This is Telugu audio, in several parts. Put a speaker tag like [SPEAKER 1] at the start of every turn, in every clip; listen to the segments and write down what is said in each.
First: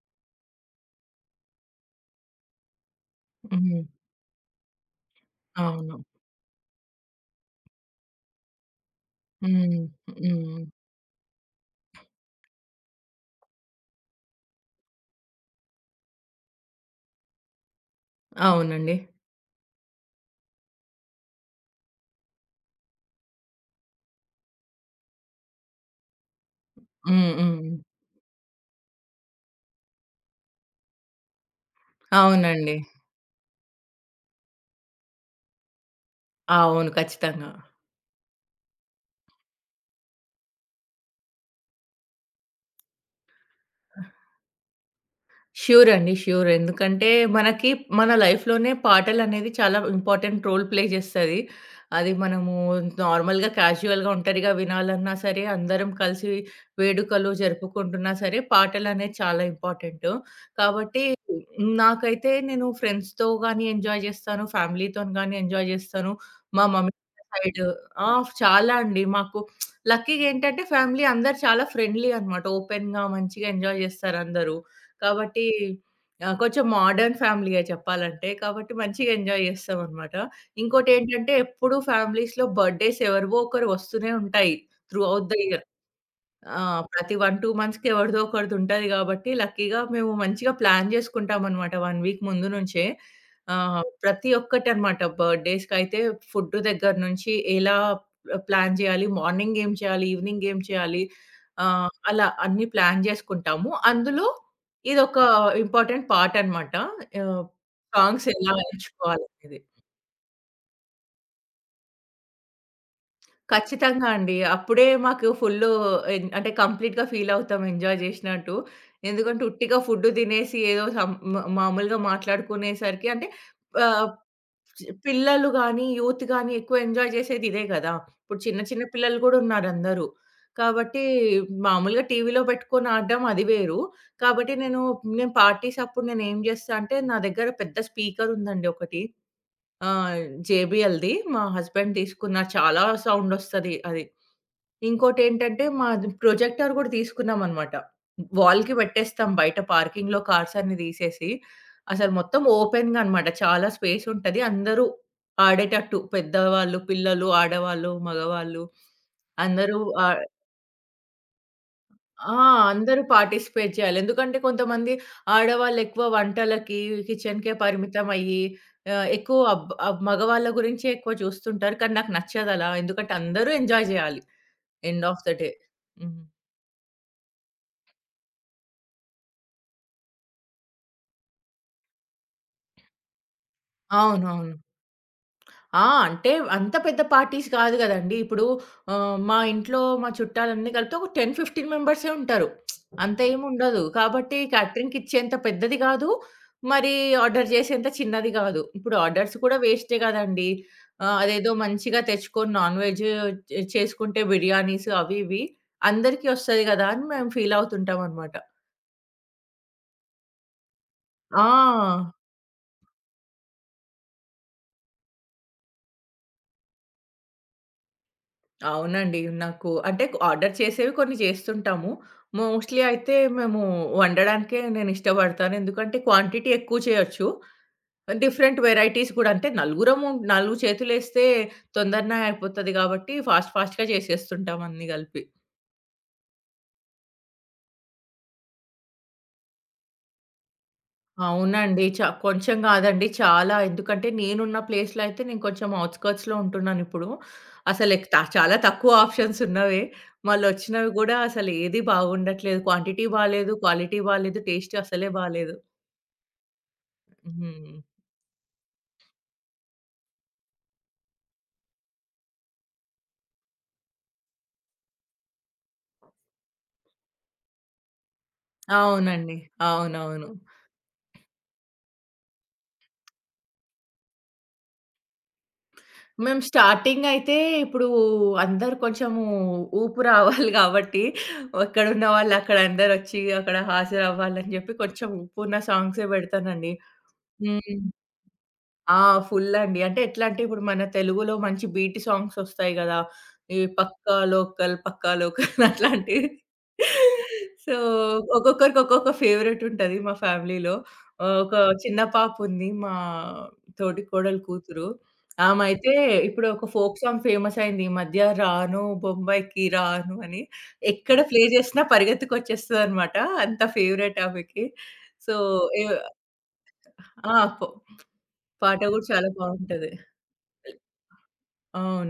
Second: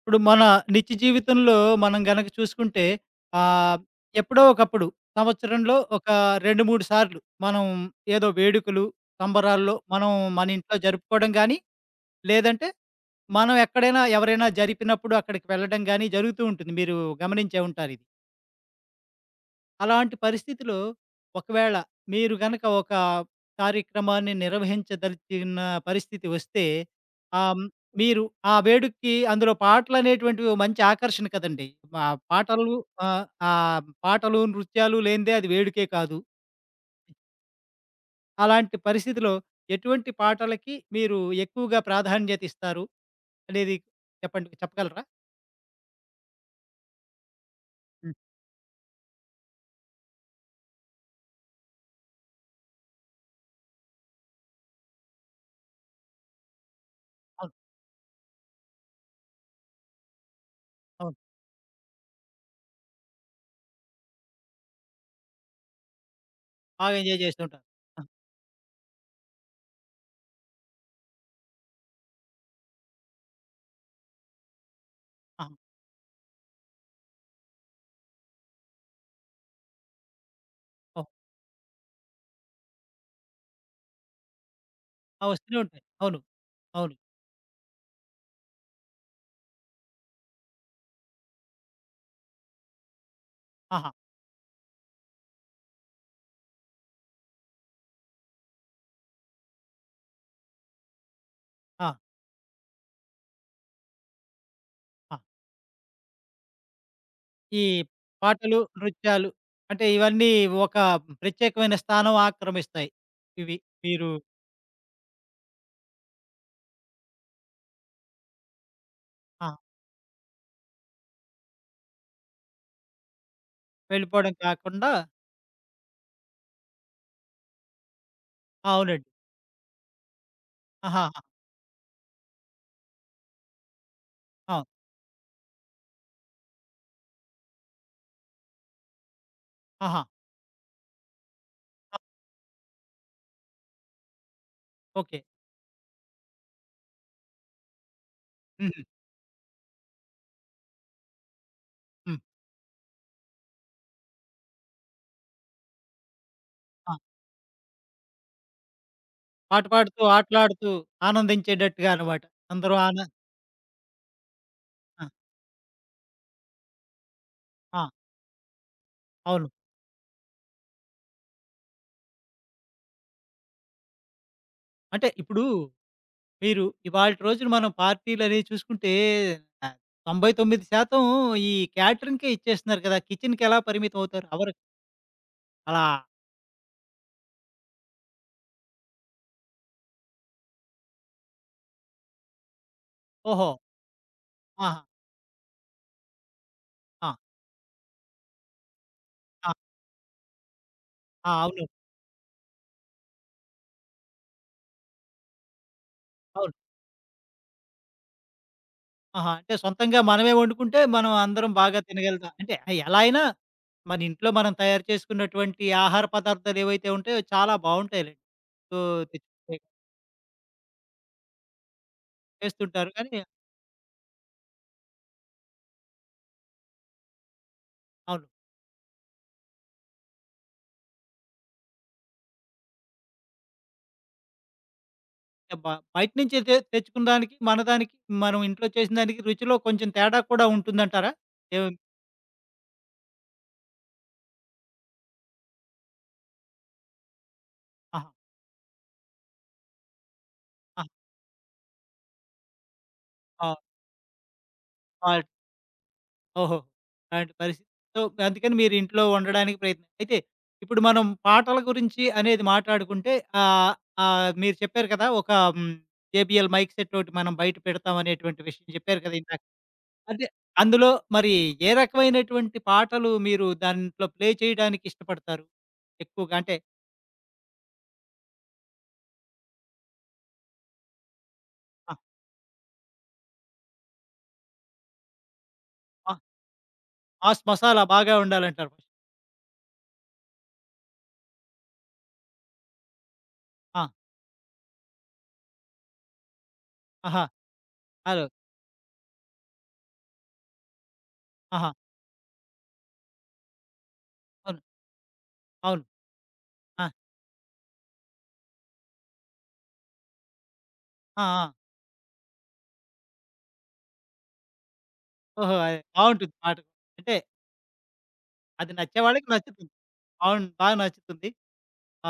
[SPEAKER 1] ఇప్పుడు మన నిత్య జీవితంలో మనం గనక చూసుకుంటే ఆహ్,
[SPEAKER 2] హ్మ్.
[SPEAKER 1] ఎప్పుడో ఒకప్పుడు సంవత్సరంలో
[SPEAKER 2] అవును.
[SPEAKER 1] ఒక 2, 3 సార్లు మనం ఏదో వేడుకలు, సంబరాల్లో
[SPEAKER 2] హ్మ్.
[SPEAKER 1] మనం మన
[SPEAKER 2] హ్మ్.
[SPEAKER 1] ఇంట్లో జరుపుకోవడం గానీ, లేదంటే మనం ఎక్కడైనా ఎవరైనా జరిపినప్పుడు అక్కడికి వెళ్ళడం గానీ జరుగుతూ ఉంటుంది. మీరు గమనించే ఉంటారిది.
[SPEAKER 2] అవునండి.
[SPEAKER 1] అలాంటి పరిస్థితిలో ఒకవేళ మీరు గనక ఒక కార్యక్రమాన్ని నిర్వహించదలిచిన పరిస్థితి వస్తే,
[SPEAKER 2] హ్మ్.
[SPEAKER 1] ఆహ్, హ్మ్,
[SPEAKER 2] హ్మ్.
[SPEAKER 1] మీరు ఆ వేడుకకి అందులో పాటలనేటువంటివి ఓ మంచి ఆకర్షణ కదండీ! మా పాటలు
[SPEAKER 2] అవునండి.
[SPEAKER 1] ఆహ్, ఆహ్, పాటలు, నృత్యాలు లేనిదే అది వేడుకే కాదు.
[SPEAKER 2] అవును. ఖచ్చితంగా.
[SPEAKER 1] అలాంటి పరిస్థితిలో ఎటువంటి పాటలకి మీరు ఎక్కువగా ప్రాధాన్యత ఇస్తారు అనేది చెప్పగలరా?
[SPEAKER 2] ష్యూర్ అండి. ష్యూర్. ఎందుకంటే మనకి మన
[SPEAKER 1] హ్మ్.
[SPEAKER 2] లైఫ్‌లోనే పాటలనేది చాలా ఇంపార్టెంట్ రోల్ ప్లే జేస్తది. అది మనము నార్మల్‌గా క్యాజువల్‌గా ఒంటరిగా వినాలన్నా సరే, అందరం కలిసి వేడుకలు
[SPEAKER 1] అవును.
[SPEAKER 2] జరుపుకుంటున్నా సరే, పాటలనేది చాలా ఇంపార్టెంటు. కాబట్టి
[SPEAKER 1] అవును.
[SPEAKER 2] నాకైతే నేను ఫ్రెండ్స్‌తో గానీ ఎంజాయ్ జేస్తాను. ఫ్యామిలీతోని గానీ ఎంజాయ్ జేస్తాను. మా మమ్మీ
[SPEAKER 1] బాగా ఎంజాయ్ చేస్తూ
[SPEAKER 2] సైడ్
[SPEAKER 1] ఉంటారు. ఆ!
[SPEAKER 2] ఆ! చాలా అండి. మాకు లక్కీగేంటంటే ఫ్యామిలీ అందరూ చాలా ఫ్రెండ్లీ అనమాట. ఓపెన్‌గా మంచిగా ఎంజాయ్ జేస్తారందరూ.
[SPEAKER 1] ఆ!
[SPEAKER 2] కాబట్టి కొంచెం మోడర్న్ ఫ్యామిలీయే చెప్పాలంటే. కాబట్టి మంచిగా ఎంజాయ్ చేస్తామనమాట.
[SPEAKER 1] ఓహ్!
[SPEAKER 2] ఇంకోటేంటంటే ఎప్పుడూ ఫ్యామిలీస్‌లో బర్త్‌డేస్ ఎవరివో ఒకరు వస్తూనే ఉంటాయి. Through
[SPEAKER 1] ah!
[SPEAKER 2] ఔట్ ద
[SPEAKER 1] వస్తూనే
[SPEAKER 2] ఇయర్.
[SPEAKER 1] ఉంటాయి. అవును.
[SPEAKER 2] ఆ!
[SPEAKER 1] అవును.
[SPEAKER 2] ప్రతి 1, 2 మంత్స్‌కి ఎవరిదో ఒకరిదుంటది గాబట్టి, లక్కీగా మేము మంచిగా ప్లాన్ జేసుకుంటామనమాట 1 వీక్ ముందు నుంచే.
[SPEAKER 1] ఆహా!
[SPEAKER 2] ప్రతి ఒక్కటనమాట బర్త్‌డేస్‌కైతే ఫుడ్ దగ్గర నుంచి ఎలా ప్లాన్ జేయాలి, మార్నింగ్ ఏం చేయాలి, ఈవినింగ్ ఏం చేయాలి,
[SPEAKER 1] ఆ!
[SPEAKER 2] అలా అన్నీ ప్లాన్ జేసుకుంటాము. అందులో
[SPEAKER 1] ఆ!
[SPEAKER 2] ఇదొక ఇంపార్టెంట్ పార్ట్ అనమాట. ఆహ్,
[SPEAKER 1] ఈ
[SPEAKER 2] సాంగ్స్ ఎలా
[SPEAKER 1] పాటలు, నృత్యాలు
[SPEAKER 2] ఎంచుకోవాలనేది.
[SPEAKER 1] అంటే ఇవన్నీ ఒక ప్రత్యేకమైన స్థానం ఆక్రమిస్తాయి. ఇవి
[SPEAKER 2] ఖచ్చితంగా
[SPEAKER 1] మీరు
[SPEAKER 2] అండి. అప్పుడే మాకు ఫుల్లు ఎన్ అంటే కంప్లీట్‌గా ఫీల్ అవుతాం ఎంజాయ్ జేసినట్టు. ఎందుకంటే
[SPEAKER 1] ఆ!
[SPEAKER 2] ఉట్టిగా ఫుడ్ తినేసి ఏదో సం మా మామూలుగా మాట్లాడుకునేసరికి అంటే ఆహ్,
[SPEAKER 1] వెళ్ళిపోవడం కాకుండా
[SPEAKER 2] పిల్లలు గాని, యూత్ గాని ఎక్కువ ఎంజాయ్ జేసేది ఇదే గదా! ఇప్పుడు చిన్న
[SPEAKER 1] ఆ,
[SPEAKER 2] చిన్న
[SPEAKER 1] అవునండి.
[SPEAKER 2] పిల్లలు గూడా ఉన్నారందరూ. కాబట్టి
[SPEAKER 1] ఆహాహా!
[SPEAKER 2] మామూలుగా టీవీలో పెట్టుకొని ఆడడం అది వేరు. కాబట్టి
[SPEAKER 1] అవును.
[SPEAKER 2] నేను పార్టీస్ అప్పుడు నేనేం జేస్తా అంటే నా దగ్గర పెద్ద స్పీకర్ ఉందండి ఒకటి.
[SPEAKER 1] ఆహా!
[SPEAKER 2] ఆహ్, జేబీఎల్‌ది మా హస్బెండ్
[SPEAKER 1] ఆ!
[SPEAKER 2] తీసుకున్నారు. చాలా సౌండొస్తది అది.
[SPEAKER 1] ఓకే.
[SPEAKER 2] ఇంకోటేంటంటే, మాది ప్రొజెక్టర్ గూడా తీసుకున్నామనమాట. వాల్‌కి
[SPEAKER 1] హుహు.
[SPEAKER 2] పెట్టేస్తాం బయట పార్కింగ్‌లో కార్స్ అన్నీ తీసేసి, అసలు
[SPEAKER 1] హ్మ్.
[SPEAKER 2] మొత్తం ఓపెన్‌గా అనమాట. చాలా స్పేసుంటది. అందరూ ఆడేటట్టు పెద్దవాళ్ళు,
[SPEAKER 1] ఆ!
[SPEAKER 2] పిల్లలు, ఆడవాళ్ళు, మగవాళ్ళు
[SPEAKER 1] పాట
[SPEAKER 2] అందరూ
[SPEAKER 1] పాడుతూ,
[SPEAKER 2] ఆహ్,
[SPEAKER 1] ఆటలాడుతూ ఆనందించేటట్టుగా అన్నమాట.
[SPEAKER 2] ఆ!
[SPEAKER 1] అందరూ
[SPEAKER 2] అందరూ పార్టిసిపేట్ చేయాలి. ఎందుకంటే, కొంతమంది
[SPEAKER 1] ఆ!
[SPEAKER 2] ఆడవాళ్ళెక్కువ వంటలకి, కిచెన్‌కే
[SPEAKER 1] ఆ!
[SPEAKER 2] పరిమితమయ్యి ఎక్కువ
[SPEAKER 1] అవును.
[SPEAKER 2] మగవాళ్ళ గురించే ఎక్కువ చూస్తుంటారు. కానీ నాకు నచ్చదలా. ఎందుకంటే, అందరూ ఎంజాయ్ జేయాలి ఎండ్
[SPEAKER 1] అంటే
[SPEAKER 2] ఆఫ్ ద
[SPEAKER 1] ఇప్పుడు
[SPEAKER 2] డే. హ్మ్.
[SPEAKER 1] మీరు ఇవాల్టి రోజున మనం పార్టీలనేవి చూసుకుంటే ఆహ్, 99% ఈ క్యాటరింగ్‌కే ఇచ్చేస్తున్నారు కదా! కిచెన్‌కెలా పరిమితం అవుతారు?
[SPEAKER 2] అవునవును.
[SPEAKER 1] అవ్వరు. అలా
[SPEAKER 2] ఆ! అంటే అంత పెద్ద పార్టీస్ కాదు గదండీ. ఇప్పుడు మా ఇంట్లో మా చుట్టాలన్నీ కలిపితే ఒక 10, 15 మెంబర్సే ఉంటారు. అంత
[SPEAKER 1] ఓహో!
[SPEAKER 2] ఏముండదు. కాబట్టి
[SPEAKER 1] ఆహా!
[SPEAKER 2] క్యాటరింగ్‌కిచ్చేంత పెద్దది గాదు. మరి
[SPEAKER 1] ఆ! ఆ!
[SPEAKER 2] ఆర్డర్ జేసేంత చిన్నది గాదు. ఇప్పుడు ఆర్డర్స్ కూడా వేస్టే గదండీ.
[SPEAKER 1] ఆ!
[SPEAKER 2] అదేదో
[SPEAKER 1] అవును.
[SPEAKER 2] మంచిగా తెచ్చుకొని నాన్ వెజ్ చేసుకుంటే బిర్యానీస్ అవి ఇవి అందరికీ
[SPEAKER 1] అవును.
[SPEAKER 2] ఒస్తది గదా అని మేము ఫీల్ అవుతుంటామనమాట.
[SPEAKER 1] ఆహా! అంటే సొంతంగా మనమే వండుకుంటే మనం
[SPEAKER 2] ఆ!
[SPEAKER 1] అందరం బాగా తినగలుగుతాం. అంటే ఎలా అయినా మన ఇంట్లో మనం తయారు చేసుకున్నటువంటి ఆహార పదార్థాలు ఏవైతే ఉంటాయో చాలా బావుంటాయిలెండి. సో,
[SPEAKER 2] అవునండి.
[SPEAKER 1] తెచ్చి
[SPEAKER 2] నాకు అంటే ఆర్డర్ చేసేవి కొన్ని చేస్తుంటాము. మోస్ట్‌లీ
[SPEAKER 1] చేస్తుంటారు.
[SPEAKER 2] అయితే
[SPEAKER 1] కానీ
[SPEAKER 2] మేము వండడానికే నేను ఇష్టపడతాను. ఎందుకంటే క్వాంటిటీ ఎక్కువ చేయొచ్చు.
[SPEAKER 1] అవును.
[SPEAKER 2] డిఫరెంట్ వెరైటీస్ కూడా అంటే నలుగురము నాలుగు చేతులేస్తే తొందరనే అయిపోతది కాబట్టి ఫాస్ట్ ఫాస్ట్‌గా చేసేస్తుంటాం అన్నీ కలిపి.
[SPEAKER 1] బ బయట నుంచి తెచ్చుకున్న దానికి, మన దానికి మనం ఇంట్లో చేసిన దానికి రుచిలో కొంచెం తేడా కూడా ఉంటుందంటారా? ఏం
[SPEAKER 2] అవునండి. కొంచెం గాదండి. చాలా. ఎందుకంటే నేనున్న ప్లేస్‌లో అయితే నేను కొంచెం ఔట్‌స్కర్ట్స్‌లో ఉంటున్నానిప్పుడు. అసలెక్
[SPEAKER 1] ఆహా!
[SPEAKER 2] త చాలా తక్కువ ఆప్షన్స్ ఉన్నవే.
[SPEAKER 1] ఆ!
[SPEAKER 2] మళ్ళొచ్చినవి గూడా అసలు ఏది బాగుండట్లేదు. క్వాంటిటీ
[SPEAKER 1] ఆ!
[SPEAKER 2] బాలేదు, క్వాలిటీ బాలేదు, టేస్ట్ అసలే
[SPEAKER 1] ఆ!
[SPEAKER 2] బాలేదు.
[SPEAKER 1] ఓహో! అలాంటి పరిస్థితి.
[SPEAKER 2] హ్మ్.
[SPEAKER 1] సో, అందుకని మీరు ఇంట్లో వండడానికి ప్రయత్నం అయితే ఇప్పుడు మనం పాటల గురించి అనేది మాట్లాడుకుంటే ఆహ్, ఆహ్, మీరు చెప్పారు కదా! ఒక హ్మ్, జేబీఎల్ మైక్ సెట్ ఒకటి మనం బయట పెడతాం అనేటువంటి విషయం చెప్పారు కదా!
[SPEAKER 2] అవునండి.
[SPEAKER 1] ఇందాక. అంటే
[SPEAKER 2] అవునవును.
[SPEAKER 1] అందులో మరి ఏ రకమైనటువంటి పాటలు మీరు దాంట్లో ప్లే చేయడానికి ఇష్టపడతారు? ఎక్కువగా
[SPEAKER 2] మేము
[SPEAKER 1] అంటే
[SPEAKER 2] స్టార్టింగ్ అయితే ఇప్పుడు అందరూ కొంచెము ఊపు రావాలి గాబట్టి
[SPEAKER 1] ఆ!
[SPEAKER 2] ఎక్కడున్న వాళ్ళు అక్కడ అందరొచ్చి అక్కడ హాజరవ్వాలని జెప్పి కొంచెం ఊపున్న సాంగ్సే
[SPEAKER 1] ఆ!
[SPEAKER 2] బెడతానండి.
[SPEAKER 1] మాస్
[SPEAKER 2] హ్మ్.
[SPEAKER 1] మసాలా బాగా ఉండాలంటారు.
[SPEAKER 2] ఆ! ఫుల్ అండి. అంటే ఎట్లా అంటే ఇప్పుడు మన తెలుగులో మంచి బీటీ సాంగ్స్ వస్తాయి గదా! ఈ
[SPEAKER 1] ఆ!
[SPEAKER 2] 'పక్కా లోకల్, పక్కా లోకల్' అట్లాంటివి.
[SPEAKER 1] ఆహా!
[SPEAKER 2] So,
[SPEAKER 1] hello.
[SPEAKER 2] ఒక్కొక్కరికి ఒక్కొక్క ఫేవరెట్ ఉంటది మా ఫ్యామిలీలో. ఒక
[SPEAKER 1] ఆహా!
[SPEAKER 2] చిన్న పాప ఉంది. మా తోటి కోడలు
[SPEAKER 1] అవును.
[SPEAKER 2] కూతురు. ఆమె
[SPEAKER 1] అవును.
[SPEAKER 2] అయితే ఇప్పుడు ఒక
[SPEAKER 1] ఆ!
[SPEAKER 2] ఫోక్ సాంగ్ ఫేమస్ అయింది ఈ మధ్య 'రాను బొంబాయికి రాను' అని. ఎక్కడ
[SPEAKER 1] ఆ!
[SPEAKER 2] ప్లే
[SPEAKER 1] ఆ!
[SPEAKER 2] చేసినా పరిగెత్తుకొచ్చేస్తదనమాట. అంత ఫేవరెట్ ఆమెకి. సో,
[SPEAKER 1] ఓహో! అది
[SPEAKER 2] ఏ
[SPEAKER 1] బావుంటుంది పాట. అంటే
[SPEAKER 2] ఆ!
[SPEAKER 1] అది
[SPEAKER 2] పాట గూడా
[SPEAKER 1] నచ్చేవాళ్ళకి
[SPEAKER 2] చాలా
[SPEAKER 1] నచ్చుతుంది.
[SPEAKER 2] బావుంటది.
[SPEAKER 1] అవును. బాగా నచ్చుతుంది.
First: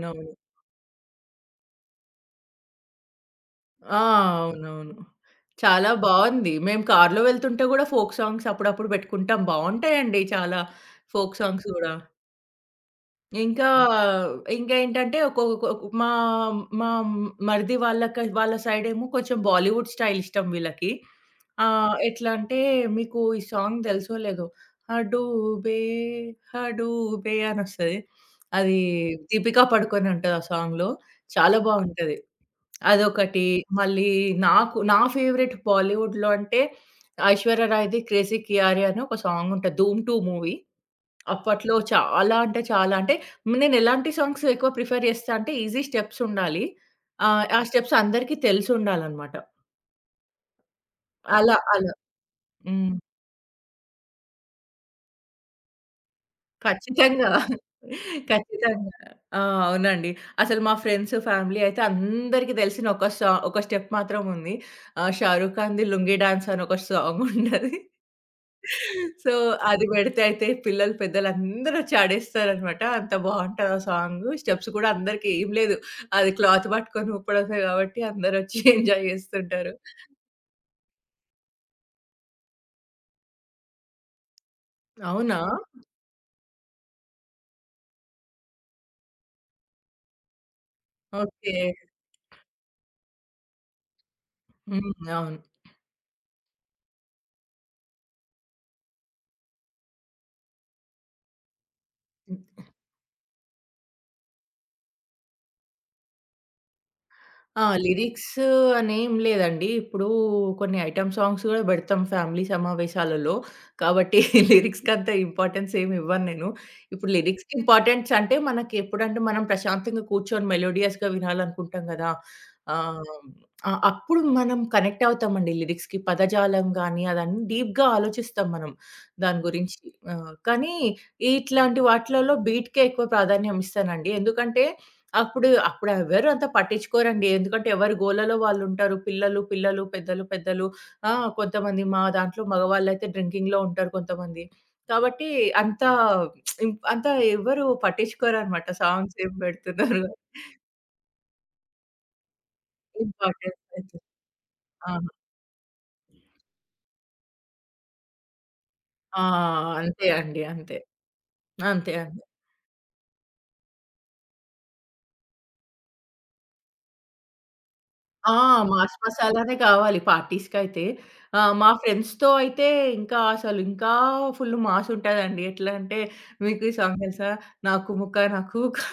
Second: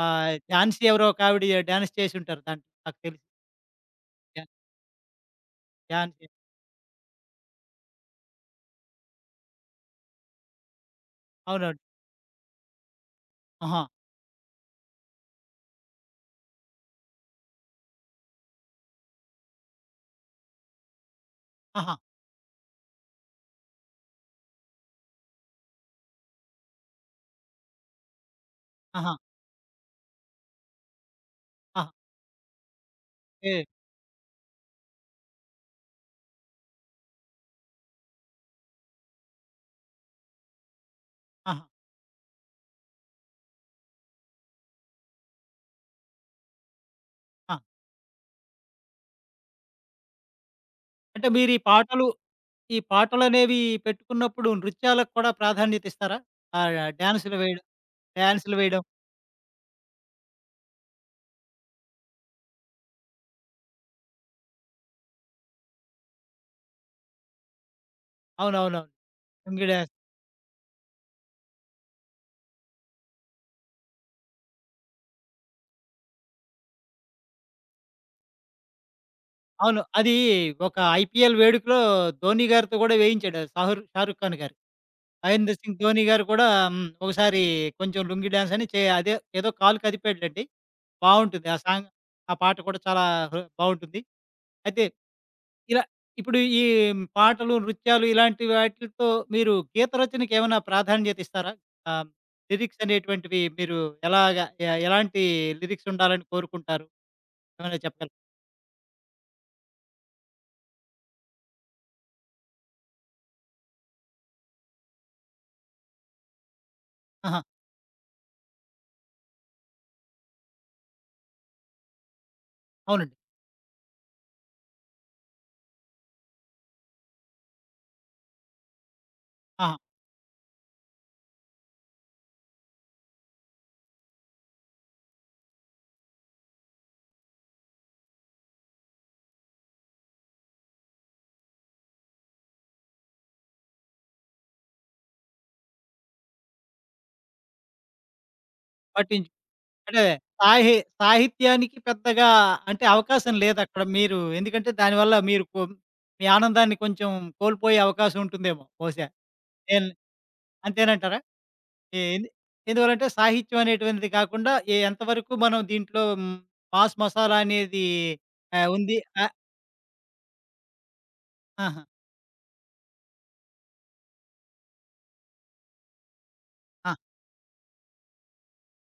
[SPEAKER 1] డాన్స్ ఎవరో ఒకావిడ డాన్స్ చేసుంటారు దాంట్లో నాకు తెలిసి.
[SPEAKER 2] ఆ!
[SPEAKER 1] డా
[SPEAKER 2] అవునవును. చాలా
[SPEAKER 1] డాన్స్ చేసి-
[SPEAKER 2] బావుంది. మేము కార్‌లో వెళ్తుంటే గూడా ఫోక్ సాంగ్స్ అప్పుడప్పుడు పెట్టుకుంటాం. బావుంటాయండి చాలా ఫోక్ సాంగ్స్
[SPEAKER 1] అవునండి.
[SPEAKER 2] గూడా. ఇంకా
[SPEAKER 1] ఆహా!
[SPEAKER 2] ఇంకా ఏంటంటే ఒకొ ఒకొ మా మా మరిది వాళ్ళకి వాళ్ళ సైడ్ ఏమో కొంచెం బాలీవుడ్ స్టైల్ ఇష్టం వీళ్ళకి.
[SPEAKER 1] ఆహా!
[SPEAKER 2] ఎట్లా అంటే మీకు ఈ సాంగ్ తెలుసో లేదో 'హడూబే 'హడూబే' అనొస్తది. అది
[SPEAKER 1] ఆహా!
[SPEAKER 2] దీపికా పడుకొనే ఉంటది ఆ సాంగ్‌లో. చాలా
[SPEAKER 1] ఆహా!
[SPEAKER 2] బావుంటది. అదొకటి.
[SPEAKER 1] ఏ
[SPEAKER 2] మళ్ళీ నా ఫేవరెట్ బాలీవుడ్‌లో అంటే ఐశ్వర్య రాయ్‌ది 'క్రేజీ కియారి' అని ఒక సాంగ్ ఉంటది. 'ధూమ్ 2' మూవీ.
[SPEAKER 1] ఆహా!
[SPEAKER 2] అప్పట్లో చాలా అంటే నేనెలాంటి సాంగ్స్ ఎక్కువ ప్రిఫర్ చేస్తా అంటే ఈజీ స్టెప్స్ ఉండాలి.
[SPEAKER 1] ఆ!
[SPEAKER 2] ఆ స్టెప్స్ అందరికీ తెలిసుండాలనమాట.
[SPEAKER 1] అంటే మీరు
[SPEAKER 2] అలా
[SPEAKER 1] ఈ
[SPEAKER 2] అలా.
[SPEAKER 1] పాటలు, ఈ
[SPEAKER 2] హ్మ్.
[SPEAKER 1] పాటలనేవి పెట్టుకున్నప్పుడు నృత్యాలకు కూడా ప్రాధాన్యత ఇస్తారా? ఆహ్,
[SPEAKER 2] ఖచ్చితంగా.
[SPEAKER 1] డాన్సులు వేయడం డాన్సులు వేయడం.
[SPEAKER 2] ఖచ్చితంగా. ఆ! అవునండి. అసలు మా ఫ్రెండ్స్, ఫ్యామిలీ అయితే అందరికీ తెలిసిన ఒక స్టెప్ మాత్రం ఉంది. 'షారుఖ్ ఖాన్‌ది 'లుంగీ డాన్స్' అని ఒక సాంగ్ ఉంటది.
[SPEAKER 1] అవునవునవును.
[SPEAKER 2] సో,
[SPEAKER 1] లుంగీ
[SPEAKER 2] అది
[SPEAKER 1] డాన్స్.
[SPEAKER 2] పెడితే అయితే పిల్లలు, పెద్దలందరూ వచ్చి ఆడేస్తారనమాట. అంత బావుంటది ఆ సాంగు. స్టెప్స్ కూడా అందరికి ఏం లేదు. అది క్లాత్ పట్టుకొని ఊపడమే కాబట్టి అందరొచ్చి ఎంజాయ్ చేస్తుంటారు.
[SPEAKER 1] అవును. అది ఒక ఐపీఎల్ వేడుకలో ధోని గారితో గూడా వేయించాడు ' షారుఖ్ ఖాన్' గారు.
[SPEAKER 2] అవునా?
[SPEAKER 1] మహేంద్ర సింగ్ ధోని గారు కూడా హ్మ్. ఒకసారి కొంచెం లుంగీ డాన్స్ అని అదే ఏదో కాలు కదిపాడండి. బావుంటుంది.
[SPEAKER 2] ఓకే.
[SPEAKER 1] ఆ పాట కూడా చాలా బావుంటుంది. అయితే
[SPEAKER 2] హ్మ్. అవును.
[SPEAKER 1] ఇలా ఇప్పుడు ఈ పాటలు, నృత్యాలు ఇలాంటి వాటిలతో మీరు గీత రచనకేమైనా ప్రాధాన్యత ఇస్తారా? ఆహ్, లిరిక్స్ అనేటువంటివి మీరు ఎలాగా ఎ ఎలాంటి లిరిక్స్ ఉండాలని కోరుకుంటారు?
[SPEAKER 2] ఆ!
[SPEAKER 1] ఏమైనా చెప్పగలరా?
[SPEAKER 2] లిరిక్స్ అనేం లేదండి. ఇప్పుడు కొన్ని ఐటెమ్ సాంగ్స్ గూడా బెడతాం ఫ్యామిలీ సమావేశాలలో. కాబట్టి లిరిక్స్‌కంత ఇంపార్టెన్స్ ఏమి ఇవ్వను నేను. ఇప్పుడు
[SPEAKER 1] ఆహా!
[SPEAKER 2] లిరిక్స్‌కి ఇంపార్టెన్స్ అంటే మనకి ఎప్పుడంటే మనం ప్రశాంతంగా కూర్చొని మెలోడియస్‌గా వినాలనుకుంటాం గదా! ఆహ్,
[SPEAKER 1] అవునండి.
[SPEAKER 2] అప్పుడు మనం కనెక్ట్ అవుతామండి లిరిక్స్‌కి. పదజాలం గానీ, అదన్నీ డీప్‌గా ఆలోచిస్తాం మనం దాని
[SPEAKER 1] ఆహా!
[SPEAKER 2] గురించి. కానీ ఇట్లాంటి వాటిలలో బీట్‌కే ఎక్కువ ప్రాధాన్యం ఇస్తానండి. ఎందుకంటే అప్పుడెవరు అంత పట్టించుకోరండి. ఎందుకంటే ఎవరి గోలలో వాళ్ళుంటారు. పిల్లలు, పిల్లలు, పెద్దలు, పెద్దలు. ఆ! కొంతమంది మా దాంట్లో మగవాళ్ళైతే డ్రింకింగ్‌లో ఉంటారు కొంతమంది. కాబట్టి అంత అంత ఎవ్వరు పట్టించుకోరనమాట. సాంగ్స్ ఏం
[SPEAKER 1] పట్టించుకోరు.
[SPEAKER 2] పెడుతున్నారు
[SPEAKER 1] అంటే సాహి సాహిత్యానికి పెద్దగా అంటే అవకాశం
[SPEAKER 2] ఇంపార్టెన్స్
[SPEAKER 1] లేదక్కడ
[SPEAKER 2] అయితే.
[SPEAKER 1] మీరు. ఎందుకంటే
[SPEAKER 2] ఆ!
[SPEAKER 1] దానివల్ల మీరు మీ ఆనందాన్ని కొంచెం కోల్పోయే అవకాశం ఉంటుందేమో బహుశా.
[SPEAKER 2] ఆ!
[SPEAKER 1] ఎన్
[SPEAKER 2] అంతే అండి. అంతే.
[SPEAKER 1] అంతేనంటారా?
[SPEAKER 2] అంతే.
[SPEAKER 1] ఎ
[SPEAKER 2] అంతే.
[SPEAKER 1] ఎందు ఎందువల్లంటే సాహిత్యం అనేటువంటిది కాకుండా ఎ ఎంతవరకు మనం దీంట్లో మాస్ మసాలా అనేది
[SPEAKER 2] ఆ! మాస్
[SPEAKER 1] ఉంది. ఆహ్,
[SPEAKER 2] మసాలానే కావాలి పార్టీస్‌కైతే. మా
[SPEAKER 1] ఆహా!
[SPEAKER 2] ఫ్రెండ్స్‌తో అయితే ఇంకా ఫుల్ మాస్ ఉంటదండి. ఎట్లా అంటే మీకు ఈ
[SPEAKER 1] ఆ!
[SPEAKER 2] సాంగ్ తెలుసా? 'నాకు ముక్క నాకు ముక్క'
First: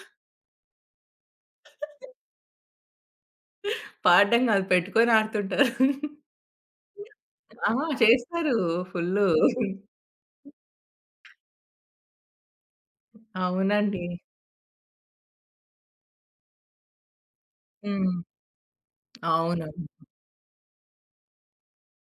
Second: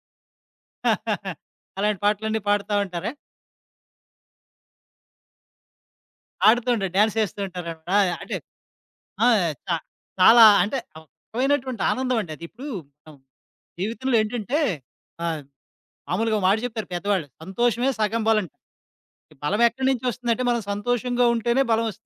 [SPEAKER 1] అలాంటి పాటలన్నీ పాడుతా ఉంటారా?
[SPEAKER 2] పాడడం కాదు పెట్టుకొని ఆడుతుంటారు.
[SPEAKER 1] ఆడుతూ ఉంటారు. డాన్స్ ఏస్తూ ఉంటారా?
[SPEAKER 2] ఆ!
[SPEAKER 1] ఆ! అంటే
[SPEAKER 2] చేస్తారు
[SPEAKER 1] ఆ!
[SPEAKER 2] ఫుల్లు.
[SPEAKER 1] చా చాలా అంటే ఒక రకమైనటువంటి ఆనందం అండి అది. ఇప్పుడు మనం
[SPEAKER 2] అవునండి.
[SPEAKER 1] జీవితంలో ఏంటంటే ఆహ్, మామూలుగా ఒక మాట చెప్తారు పెద్దవాళ్ళు. సంతోషమే
[SPEAKER 2] హ్మ్.
[SPEAKER 1] సగం బలంట. ఈ బలం
[SPEAKER 2] అవును.
[SPEAKER 1] ఎక్కడి నుంచి వస్తుందంటే మనం సంతోషంగా ఉంటేనే బలం వస్తుంది.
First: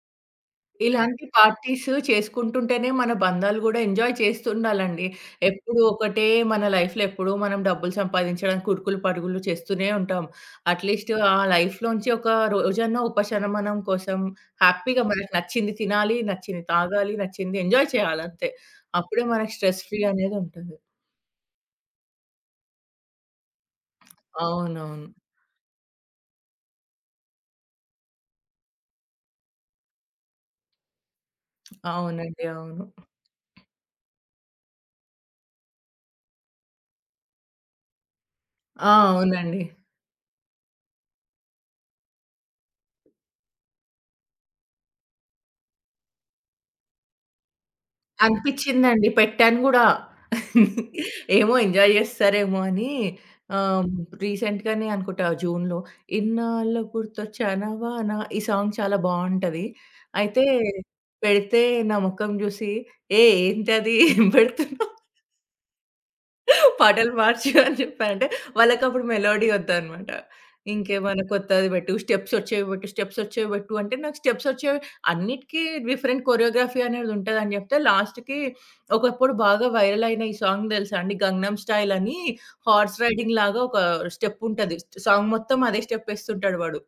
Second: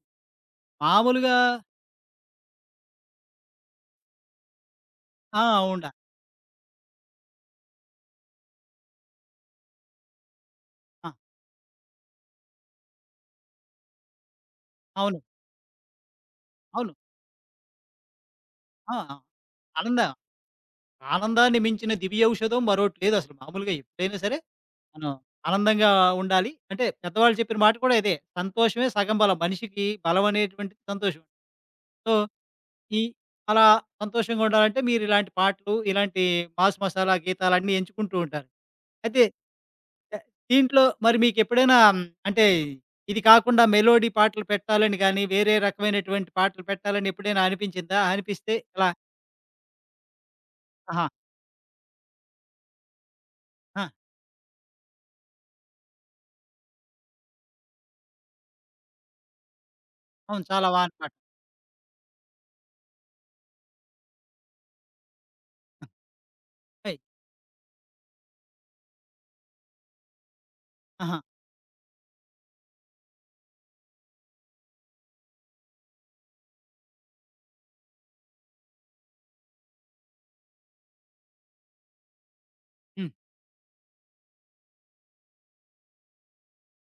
[SPEAKER 2] ఇలాంటి
[SPEAKER 1] మామూలుగా
[SPEAKER 2] పార్టీస్ చేసుకుంటుంటేనే మన బంధాలు గూడా ఎంజాయ్ చేస్తుండాలండి.
[SPEAKER 1] ఆ!
[SPEAKER 2] ఎప్పుడు
[SPEAKER 1] ఉండ
[SPEAKER 2] ఒకటే మన లైఫ్‌లో ఎప్పుడూ మనం డబ్బులు సంపాదించడానికి ఉరుకులు పరుగులు చేస్తూనే ఉంటాం. అట్‌లీస్ట్
[SPEAKER 1] ఆ!
[SPEAKER 2] ఆ లైఫ్‌లోంచి ఒక రోజన్నా ఉపశమనం కోసం హ్యాపీగా
[SPEAKER 1] అవును.
[SPEAKER 2] మనకు నచ్చింది తినాలి, నచ్చింది
[SPEAKER 1] అవును.
[SPEAKER 2] తాగాలి, నచ్చింది ఎంజాయ్ చేయాలంతే.
[SPEAKER 1] ఆ! ఆ!
[SPEAKER 2] అప్పుడే మనకు స్ట్రెస్ ఫ్రీ
[SPEAKER 1] ఆనందం.
[SPEAKER 2] అనేది ఉంటది.
[SPEAKER 1] ఆనందాన్ని మించిన దివ్యౌషధం మరోటి లేదసలు మామూలుగా ఎప్పుడైనా సరే
[SPEAKER 2] అవునవును.
[SPEAKER 1] మనం ఆనందంగా ఉండాలి. అంటే పెద్దవాళ్ళు చెప్పిన మాట కూడా ఇదే. సంతోషమే సగం బలం. మనిషికి బలం అనేటువంటిది సంతోషం. సో
[SPEAKER 2] అవునండి. అవును.
[SPEAKER 1] ఈ అలా సంతోషంగా ఉండాలంటే మీరిలాంటి పాటలు, ఇలాంటి మాస్ మసాలా గీతాలన్నీ ఎంచుకుంటూ ఉంటారు.
[SPEAKER 2] ఆ!
[SPEAKER 1] అయితే
[SPEAKER 2] అవునండి.
[SPEAKER 1] ఆహ్, దీంట్లో మరి మీకెప్పుడైనా అంటే ఇది కాకుండా మెలోడీ పాటలు పెట్టాలని గానీ, వేరే రకమైనటువంటి పాటలు పెట్టాలని ఎప్పుడైనా అనిపించిందా? అనిపిస్తే ఇలా
[SPEAKER 2] అనిపిచ్చిందండి. పెట్టాను గూడా.
[SPEAKER 1] ఆహా!
[SPEAKER 2] ఏమో ఎంజాయ్ జేస్తారేమో అని
[SPEAKER 1] ఆ!
[SPEAKER 2] ఆహ్, రీసెంట్‌గానే అనుకుంటా జూన్‌లో 'ఇన్నాళ్లు గుర్తొచ్చానా వానా' ఈ సాంగ్ చాలా బావుంటది. అయితే
[SPEAKER 1] అవును. చాలా వాన పాట.
[SPEAKER 2] పెడితే నా మొఖం జూసి "ఏయ్! ఏంటది ఏం పెడుతున్నావు?"
[SPEAKER 1] హై!
[SPEAKER 2] పాటలు మార్చు అని చెప్పానంటే, వాళ్ళకప్పుడు మెలోడీ ఒద్దనమాట.
[SPEAKER 1] ఆహా!
[SPEAKER 2] ఇంకేమైనా కొత్తది పెట్టు, స్టెప్స్ ఒచ్చేవి పెట్టు అంటే, నాకు స్టెప్స్ ఒచ్చేవి అన్నిటికి డిఫరెంట్ కొరియోగ్రఫీ అనేదుంటదని జెప్తే, లాస్ట్‌కి ఒకప్పుడు బాగా వైరల్ అయిన ఈ సాంగ్ దెలుసా అండి? 'గంగనం స్టైల్' అని హార్స్
[SPEAKER 1] హ్మ్.
[SPEAKER 2] రైడింగ్ లాగా ఒక స్టెప్పుంటది. సాంగ్ మొత్తం అదే స్టెప్ ఎస్తుంటాడు వాడు.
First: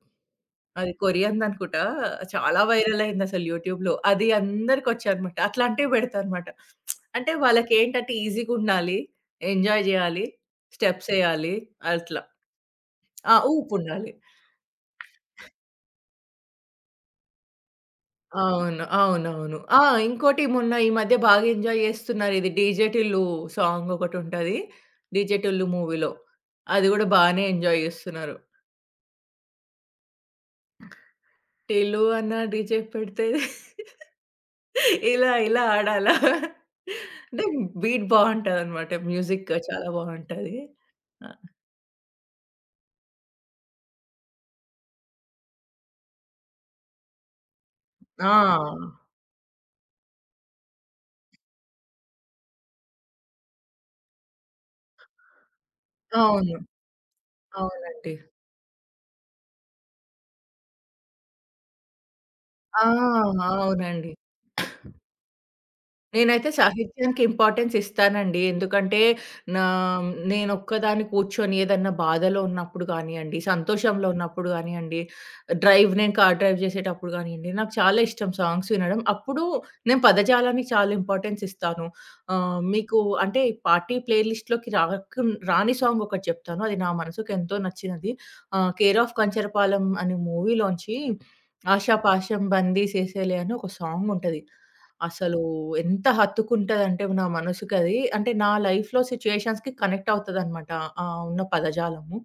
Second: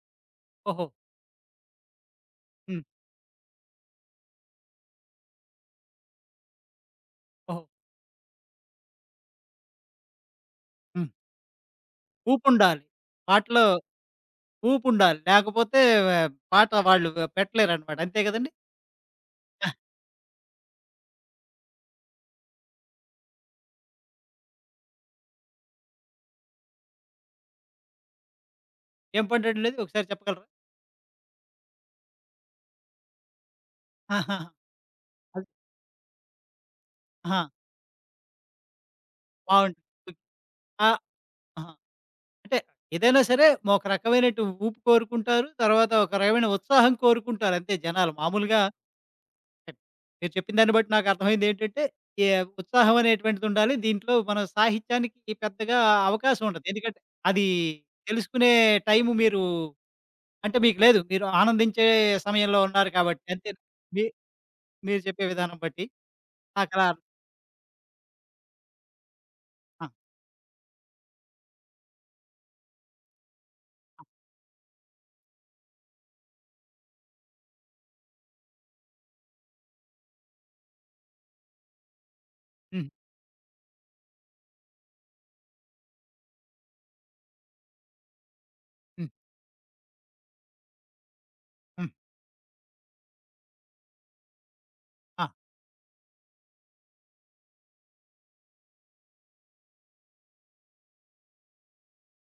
[SPEAKER 1] ఓహో!
[SPEAKER 2] అది కొరియన్‌దనుకుంటా. చాలా
[SPEAKER 1] హ్మ్.
[SPEAKER 2] వైరల్ అయిందసలు యూట్యూబ్‌లో. అది అందరికొచ్చాయనమాట. అట్లాంటివి పెడతానమాట. అంటే
[SPEAKER 1] ఓహో!
[SPEAKER 2] వాళ్ళకేంటంటే ఈజీగుండాలి, ఎంజాయ్ జేయాలి,
[SPEAKER 1] హ్మ్.
[SPEAKER 2] స్టెప్సేయాలి అట్లా.
[SPEAKER 1] ఊపుండాలి.
[SPEAKER 2] ఆ!
[SPEAKER 1] పాటలో
[SPEAKER 2] ఊపుండాలి.
[SPEAKER 1] ఊపుండాలి. లేకపోతే ఆ, పాట వాళ్ళు పెట్టలేరనమాట. అంతే కదండీ!
[SPEAKER 2] అవును. అవునవును.
[SPEAKER 1] ఆ!
[SPEAKER 2] ఆ! ఇంకోటి మొన్న ఈ మధ్య బాగా ఎంజాయ్ జేస్తున్నారు. ఇది 'డీజే టిల్లు' సాంగ్ ఒకటుంటది. 'డీజే టిల్లు' మూవీలో. అది గూడా బానే ఎంజాయ్ జేస్తున్నారు.
[SPEAKER 1] ఏం పాటండి అది ఒకసారి చెప్పగలరా?
[SPEAKER 2] టిల్లు అన్న డీజే పెడితే
[SPEAKER 1] ఆహాహా!
[SPEAKER 2] ఇలా ఇలా ఆడాలా?
[SPEAKER 1] అహా!
[SPEAKER 2] అంటే బీట్ బావుంటదనమాట. మ్యూజిక్ చాలా
[SPEAKER 1] బావుంటుంది.
[SPEAKER 2] బావుంటది.
[SPEAKER 1] ఆహ్,
[SPEAKER 2] ఆ!
[SPEAKER 1] అహా! అంటే ఏదైనా సరే ఒక రకమైనటు ఊపు కోరుకుంటారు. తర్వాత ఒక రకమైన ఉత్సాహం కోరుకుంటారు అంతే జనాలు.
[SPEAKER 2] ఆ!
[SPEAKER 1] మామూలుగా
[SPEAKER 2] అవును.
[SPEAKER 1] మీరు చెప్పిన దాన్ని బట్టి నాకు అర్థమైందేంటంటే ఏ ఉత్సాహం అనేటువంటిదుండాలి. దీంట్లో మన సాహిత్యానికి పెద్దగా అవకాశం
[SPEAKER 2] అవును.
[SPEAKER 1] ఉండదు. ఎందుకంటే అది
[SPEAKER 2] అవునండి.
[SPEAKER 1] తెలుసుకునే టైము మీరు అంటే మీకు లేదు. మీరు ఆనందించే సమయంలో
[SPEAKER 2] ఆ!
[SPEAKER 1] ఉన్నారు కాబట్టి అంతే. మీ
[SPEAKER 2] అవునండి.
[SPEAKER 1] మీరు చెప్పే విధానం బట్టి
[SPEAKER 2] నేనైతే
[SPEAKER 1] నాకలా
[SPEAKER 2] సాహిత్యానికి ఇంపార్టెన్స్ ఇస్తానండి. ఎందుకంటే నా
[SPEAKER 1] ఆ!
[SPEAKER 2] నేనొక్కదాన్ని కూర్చొని ఏదన్నా బాధలో ఉన్నప్పుడు గానియండి,
[SPEAKER 1] ఆ!
[SPEAKER 2] సంతోషంలో ఉన్నప్పుడు గానియండి, నేను కార్ డ్రైవ్ చేసేటప్పుడు గానియండి, నాకు చాలా ఇష్టం సాంగ్స్ వినడం. అప్పుడు నేను పదజాలానికి చాలా ఇంపార్టెన్స్ ఇస్తాను.
[SPEAKER 1] హ్మ్.
[SPEAKER 2] మీకు అంటే పార్టీ ప్లే లిస్ట్‌లోకి రాని సాంగ్ ఒకటి చెప్తాను. అది నా మనసుకు ఎంతో నచ్చినది. 'కేర్
[SPEAKER 1] హ్మ్.
[SPEAKER 2] ఆఫ్ కంచరపాలెం' అనే మూవీలోంచి
[SPEAKER 1] హ్మ్.
[SPEAKER 2] 'ఆషాపాషం బందీ సేసేలే' అని ఒక సాంగ్ ఉంటది.
[SPEAKER 1] ఆ!
[SPEAKER 2] అసలు ఎంత హత్తుకుంటదంటే నా మనసుకది అంటే నా లైఫ్‌లో సిట్యుయేషన్స్‌కి కనెక్ట్ అవుతదనమాట. ఆ ఉన్న పదజాలము.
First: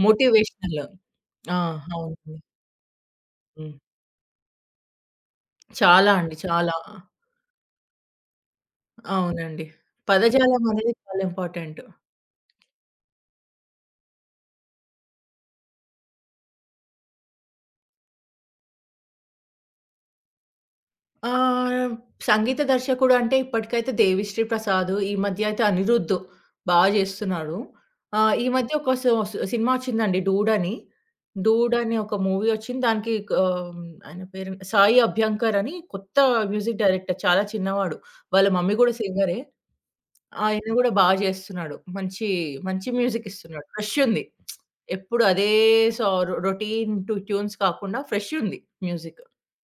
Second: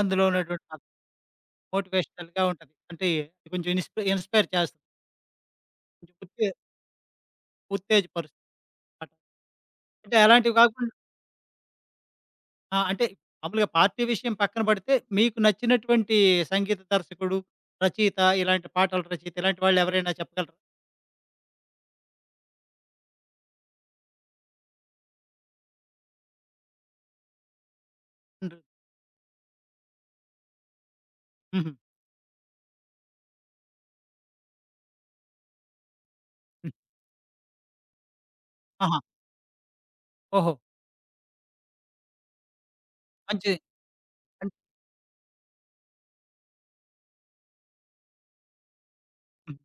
[SPEAKER 1] అందులో ఉన్నటువంటి
[SPEAKER 2] మోటివేషనల్. ఆ! అవునండి.
[SPEAKER 1] మోటివేషనల్‌గా ఉంటది. అంటే కొంచెం
[SPEAKER 2] హ్మ్.
[SPEAKER 1] ఇన్‌స్పైర్ చేస్తది.
[SPEAKER 2] చాలా
[SPEAKER 1] కొంచెం
[SPEAKER 2] అండి.
[SPEAKER 1] ఉత్తె
[SPEAKER 2] చాలా.
[SPEAKER 1] ఉత్తేజపరుస్తుందన్నమాట.
[SPEAKER 2] అవునండి.
[SPEAKER 1] అంటే అలాంటివి
[SPEAKER 2] పదజాలం
[SPEAKER 1] కాకుండా
[SPEAKER 2] అనేది చాలా ఇంపార్టెంట్.
[SPEAKER 1] ఆ! అంటే మామూలుగా పార్టీ విషయం పక్కన పడితే మీకు నచ్చినటువంటి సంగీత దర్శకుడు, రచయిత ఇలాంటి పాటల రచయిత ఇలాంటి వాళ్ళు ఎవరైనా చెప్పగలరా?
[SPEAKER 2] ఆహ్, సంగీత దర్శకుడు అంటే ఇప్పటికైతే 'దేవిశ్రీ ప్రసాద్', ఈ మధ్య అయితే 'అనిరుద్' బా జేస్తున్నాడు. ఈ
[SPEAKER 1] ఉండరు.
[SPEAKER 2] మధ్య ఒక సో స్ సినిమా వచ్చిందండి 'డూడ్' అని.
[SPEAKER 1] హుహు.
[SPEAKER 2] 'డూడ్' అని ఒక మూవీ వచ్చింది. దానికి ఆహ్, ఆయన పేరు సాయి అభ్యంకర్ అని కొత్త
[SPEAKER 1] హ్మ్.
[SPEAKER 2] మ్యూజిక్ డైరెక్టర్ చాలా చిన్నవాడు. వాళ్ళ మమ్మీ గూడా
[SPEAKER 1] ఆహా!
[SPEAKER 2] సింగరే.
[SPEAKER 1] ఓహో!
[SPEAKER 2] ఆయన గూడా బా జేస్తున్నాడు. మంచి మ్యూజిక్
[SPEAKER 1] మంచి
[SPEAKER 2] ఇస్తున్నాడు. ఫ్రెష్ ఉంది.
[SPEAKER 1] అన్
[SPEAKER 2] ఎప్పుడు అదే సో రొటీన్ టు ట్యూన్స్ కాకుండా ఫ్రెష్ ఉంది మ్యూజిక్.
[SPEAKER 1] హ్మ్.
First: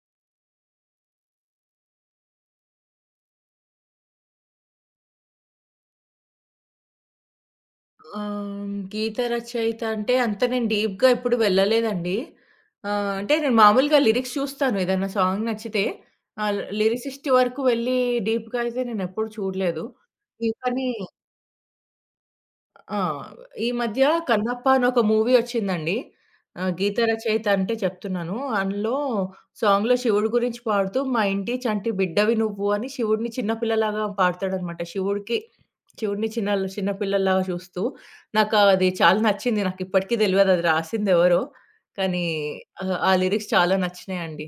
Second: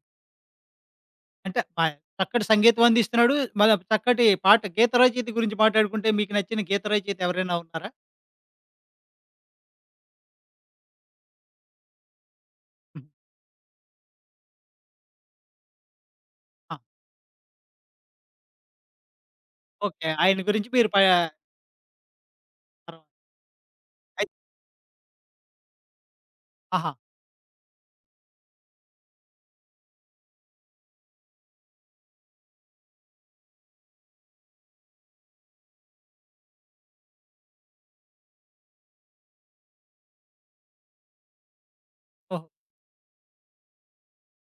[SPEAKER 1] అంటే ప చక్కటి సంగీతం అందిస్తున్నాడు. మన చక్కటి పాట గీత రచయిత గురించి మాట్లాడుకుంటే మీకు నచ్చిన గీత రచయిత ఎవరైనా ఉన్నారా?
[SPEAKER 2] గీత రచయిత అంటే అంత నేను డీప్‌గా ఎప్పుడు వెళ్ళలేదండి.
[SPEAKER 1] హ్మ్.
[SPEAKER 2] అంటే నేను మామూలుగా లిరిక్స్ చూస్తాను ఏదైనా సాంగ్ నచ్చితే. ఆ
[SPEAKER 1] ఆ!
[SPEAKER 2] లిరిసిస్ట్ వరకు వెళ్ళి డీప్‌గా అయితే నేనెప్పుడు చూడలేదు.
[SPEAKER 1] ఓకే. ఆయన గురించి
[SPEAKER 2] కానీ
[SPEAKER 1] మీరు ప
[SPEAKER 2] ఆ!
[SPEAKER 1] తర్వా
[SPEAKER 2] ఈ మధ్య
[SPEAKER 1] అయి
[SPEAKER 2] 'కన్నప్ప' అని ఒక మూవీ వచ్చిందండి.
[SPEAKER 1] ఆహా!
[SPEAKER 2] గీత రచయిత అంటే చెప్తున్నాను. అందులో సాంగ్‌లో శివుడి గురించి పాడుతూ "మా ఇంటి చంటి బిడ్డవి నువ్వు" అని శివుడిని చిన్న పిల్లలాగా పాడతాడనమాట. శివుడిని చిన్న చిన్న పిల్లల్లాగా చూస్తూ నాకు అది చాలా నచ్చింది. నాకు ఇప్పటికి తెలవదు అది రాసిందెవరో. కానీ
[SPEAKER 1] ఓహో!
[SPEAKER 2] ఆ లిరిక్స్ చాలా నచ్చినాయండి.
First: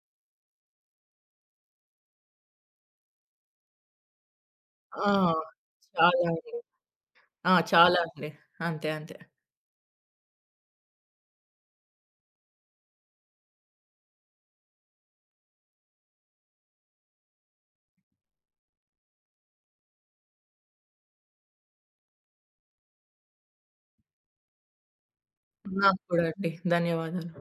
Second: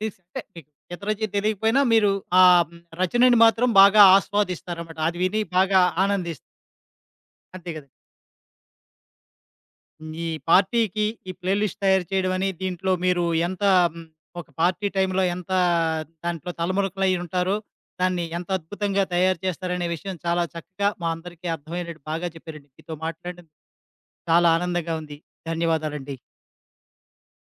[SPEAKER 1] అంటే మీకు ఈత రుచి తెలియకపోయినా మీరు ఆ రచనని మాత్రం బాగా ఆస్వాదిస్తారన్నమాట.
[SPEAKER 2] ఆ!
[SPEAKER 1] అది విని బాగా
[SPEAKER 2] చాలా
[SPEAKER 1] ఆనందిస్
[SPEAKER 2] అండి. ఆ!
[SPEAKER 1] అంతే కదండీ.
[SPEAKER 2] చాలా అండి. అంతే అంతే.
[SPEAKER 1] ఈ పార్టీకి ఈ ప్లే లిస్ట్ తయారు చేయడం అని దీంట్లో మీరు ఎంత హ్మ్, ఒక పార్టీ టైమ్‌లో ఎంత దాంట్లో తలమునకలై ఉంటారో, దాన్ని ఎంత అద్భుతంగా తయారు చేస్తారనే విషయం చాలా చక్కగా మా అందరికీ అర్థమయ్యేటట్టు బాగా చెప్పారండి. మీతో మాట్లాడినందుకు చాలా ఆనందంగా ఉంది.
[SPEAKER 2] నాకు
[SPEAKER 1] ధన్యవాదాలండి.
[SPEAKER 2] కూడా అండి. ధన్యవాదాలు.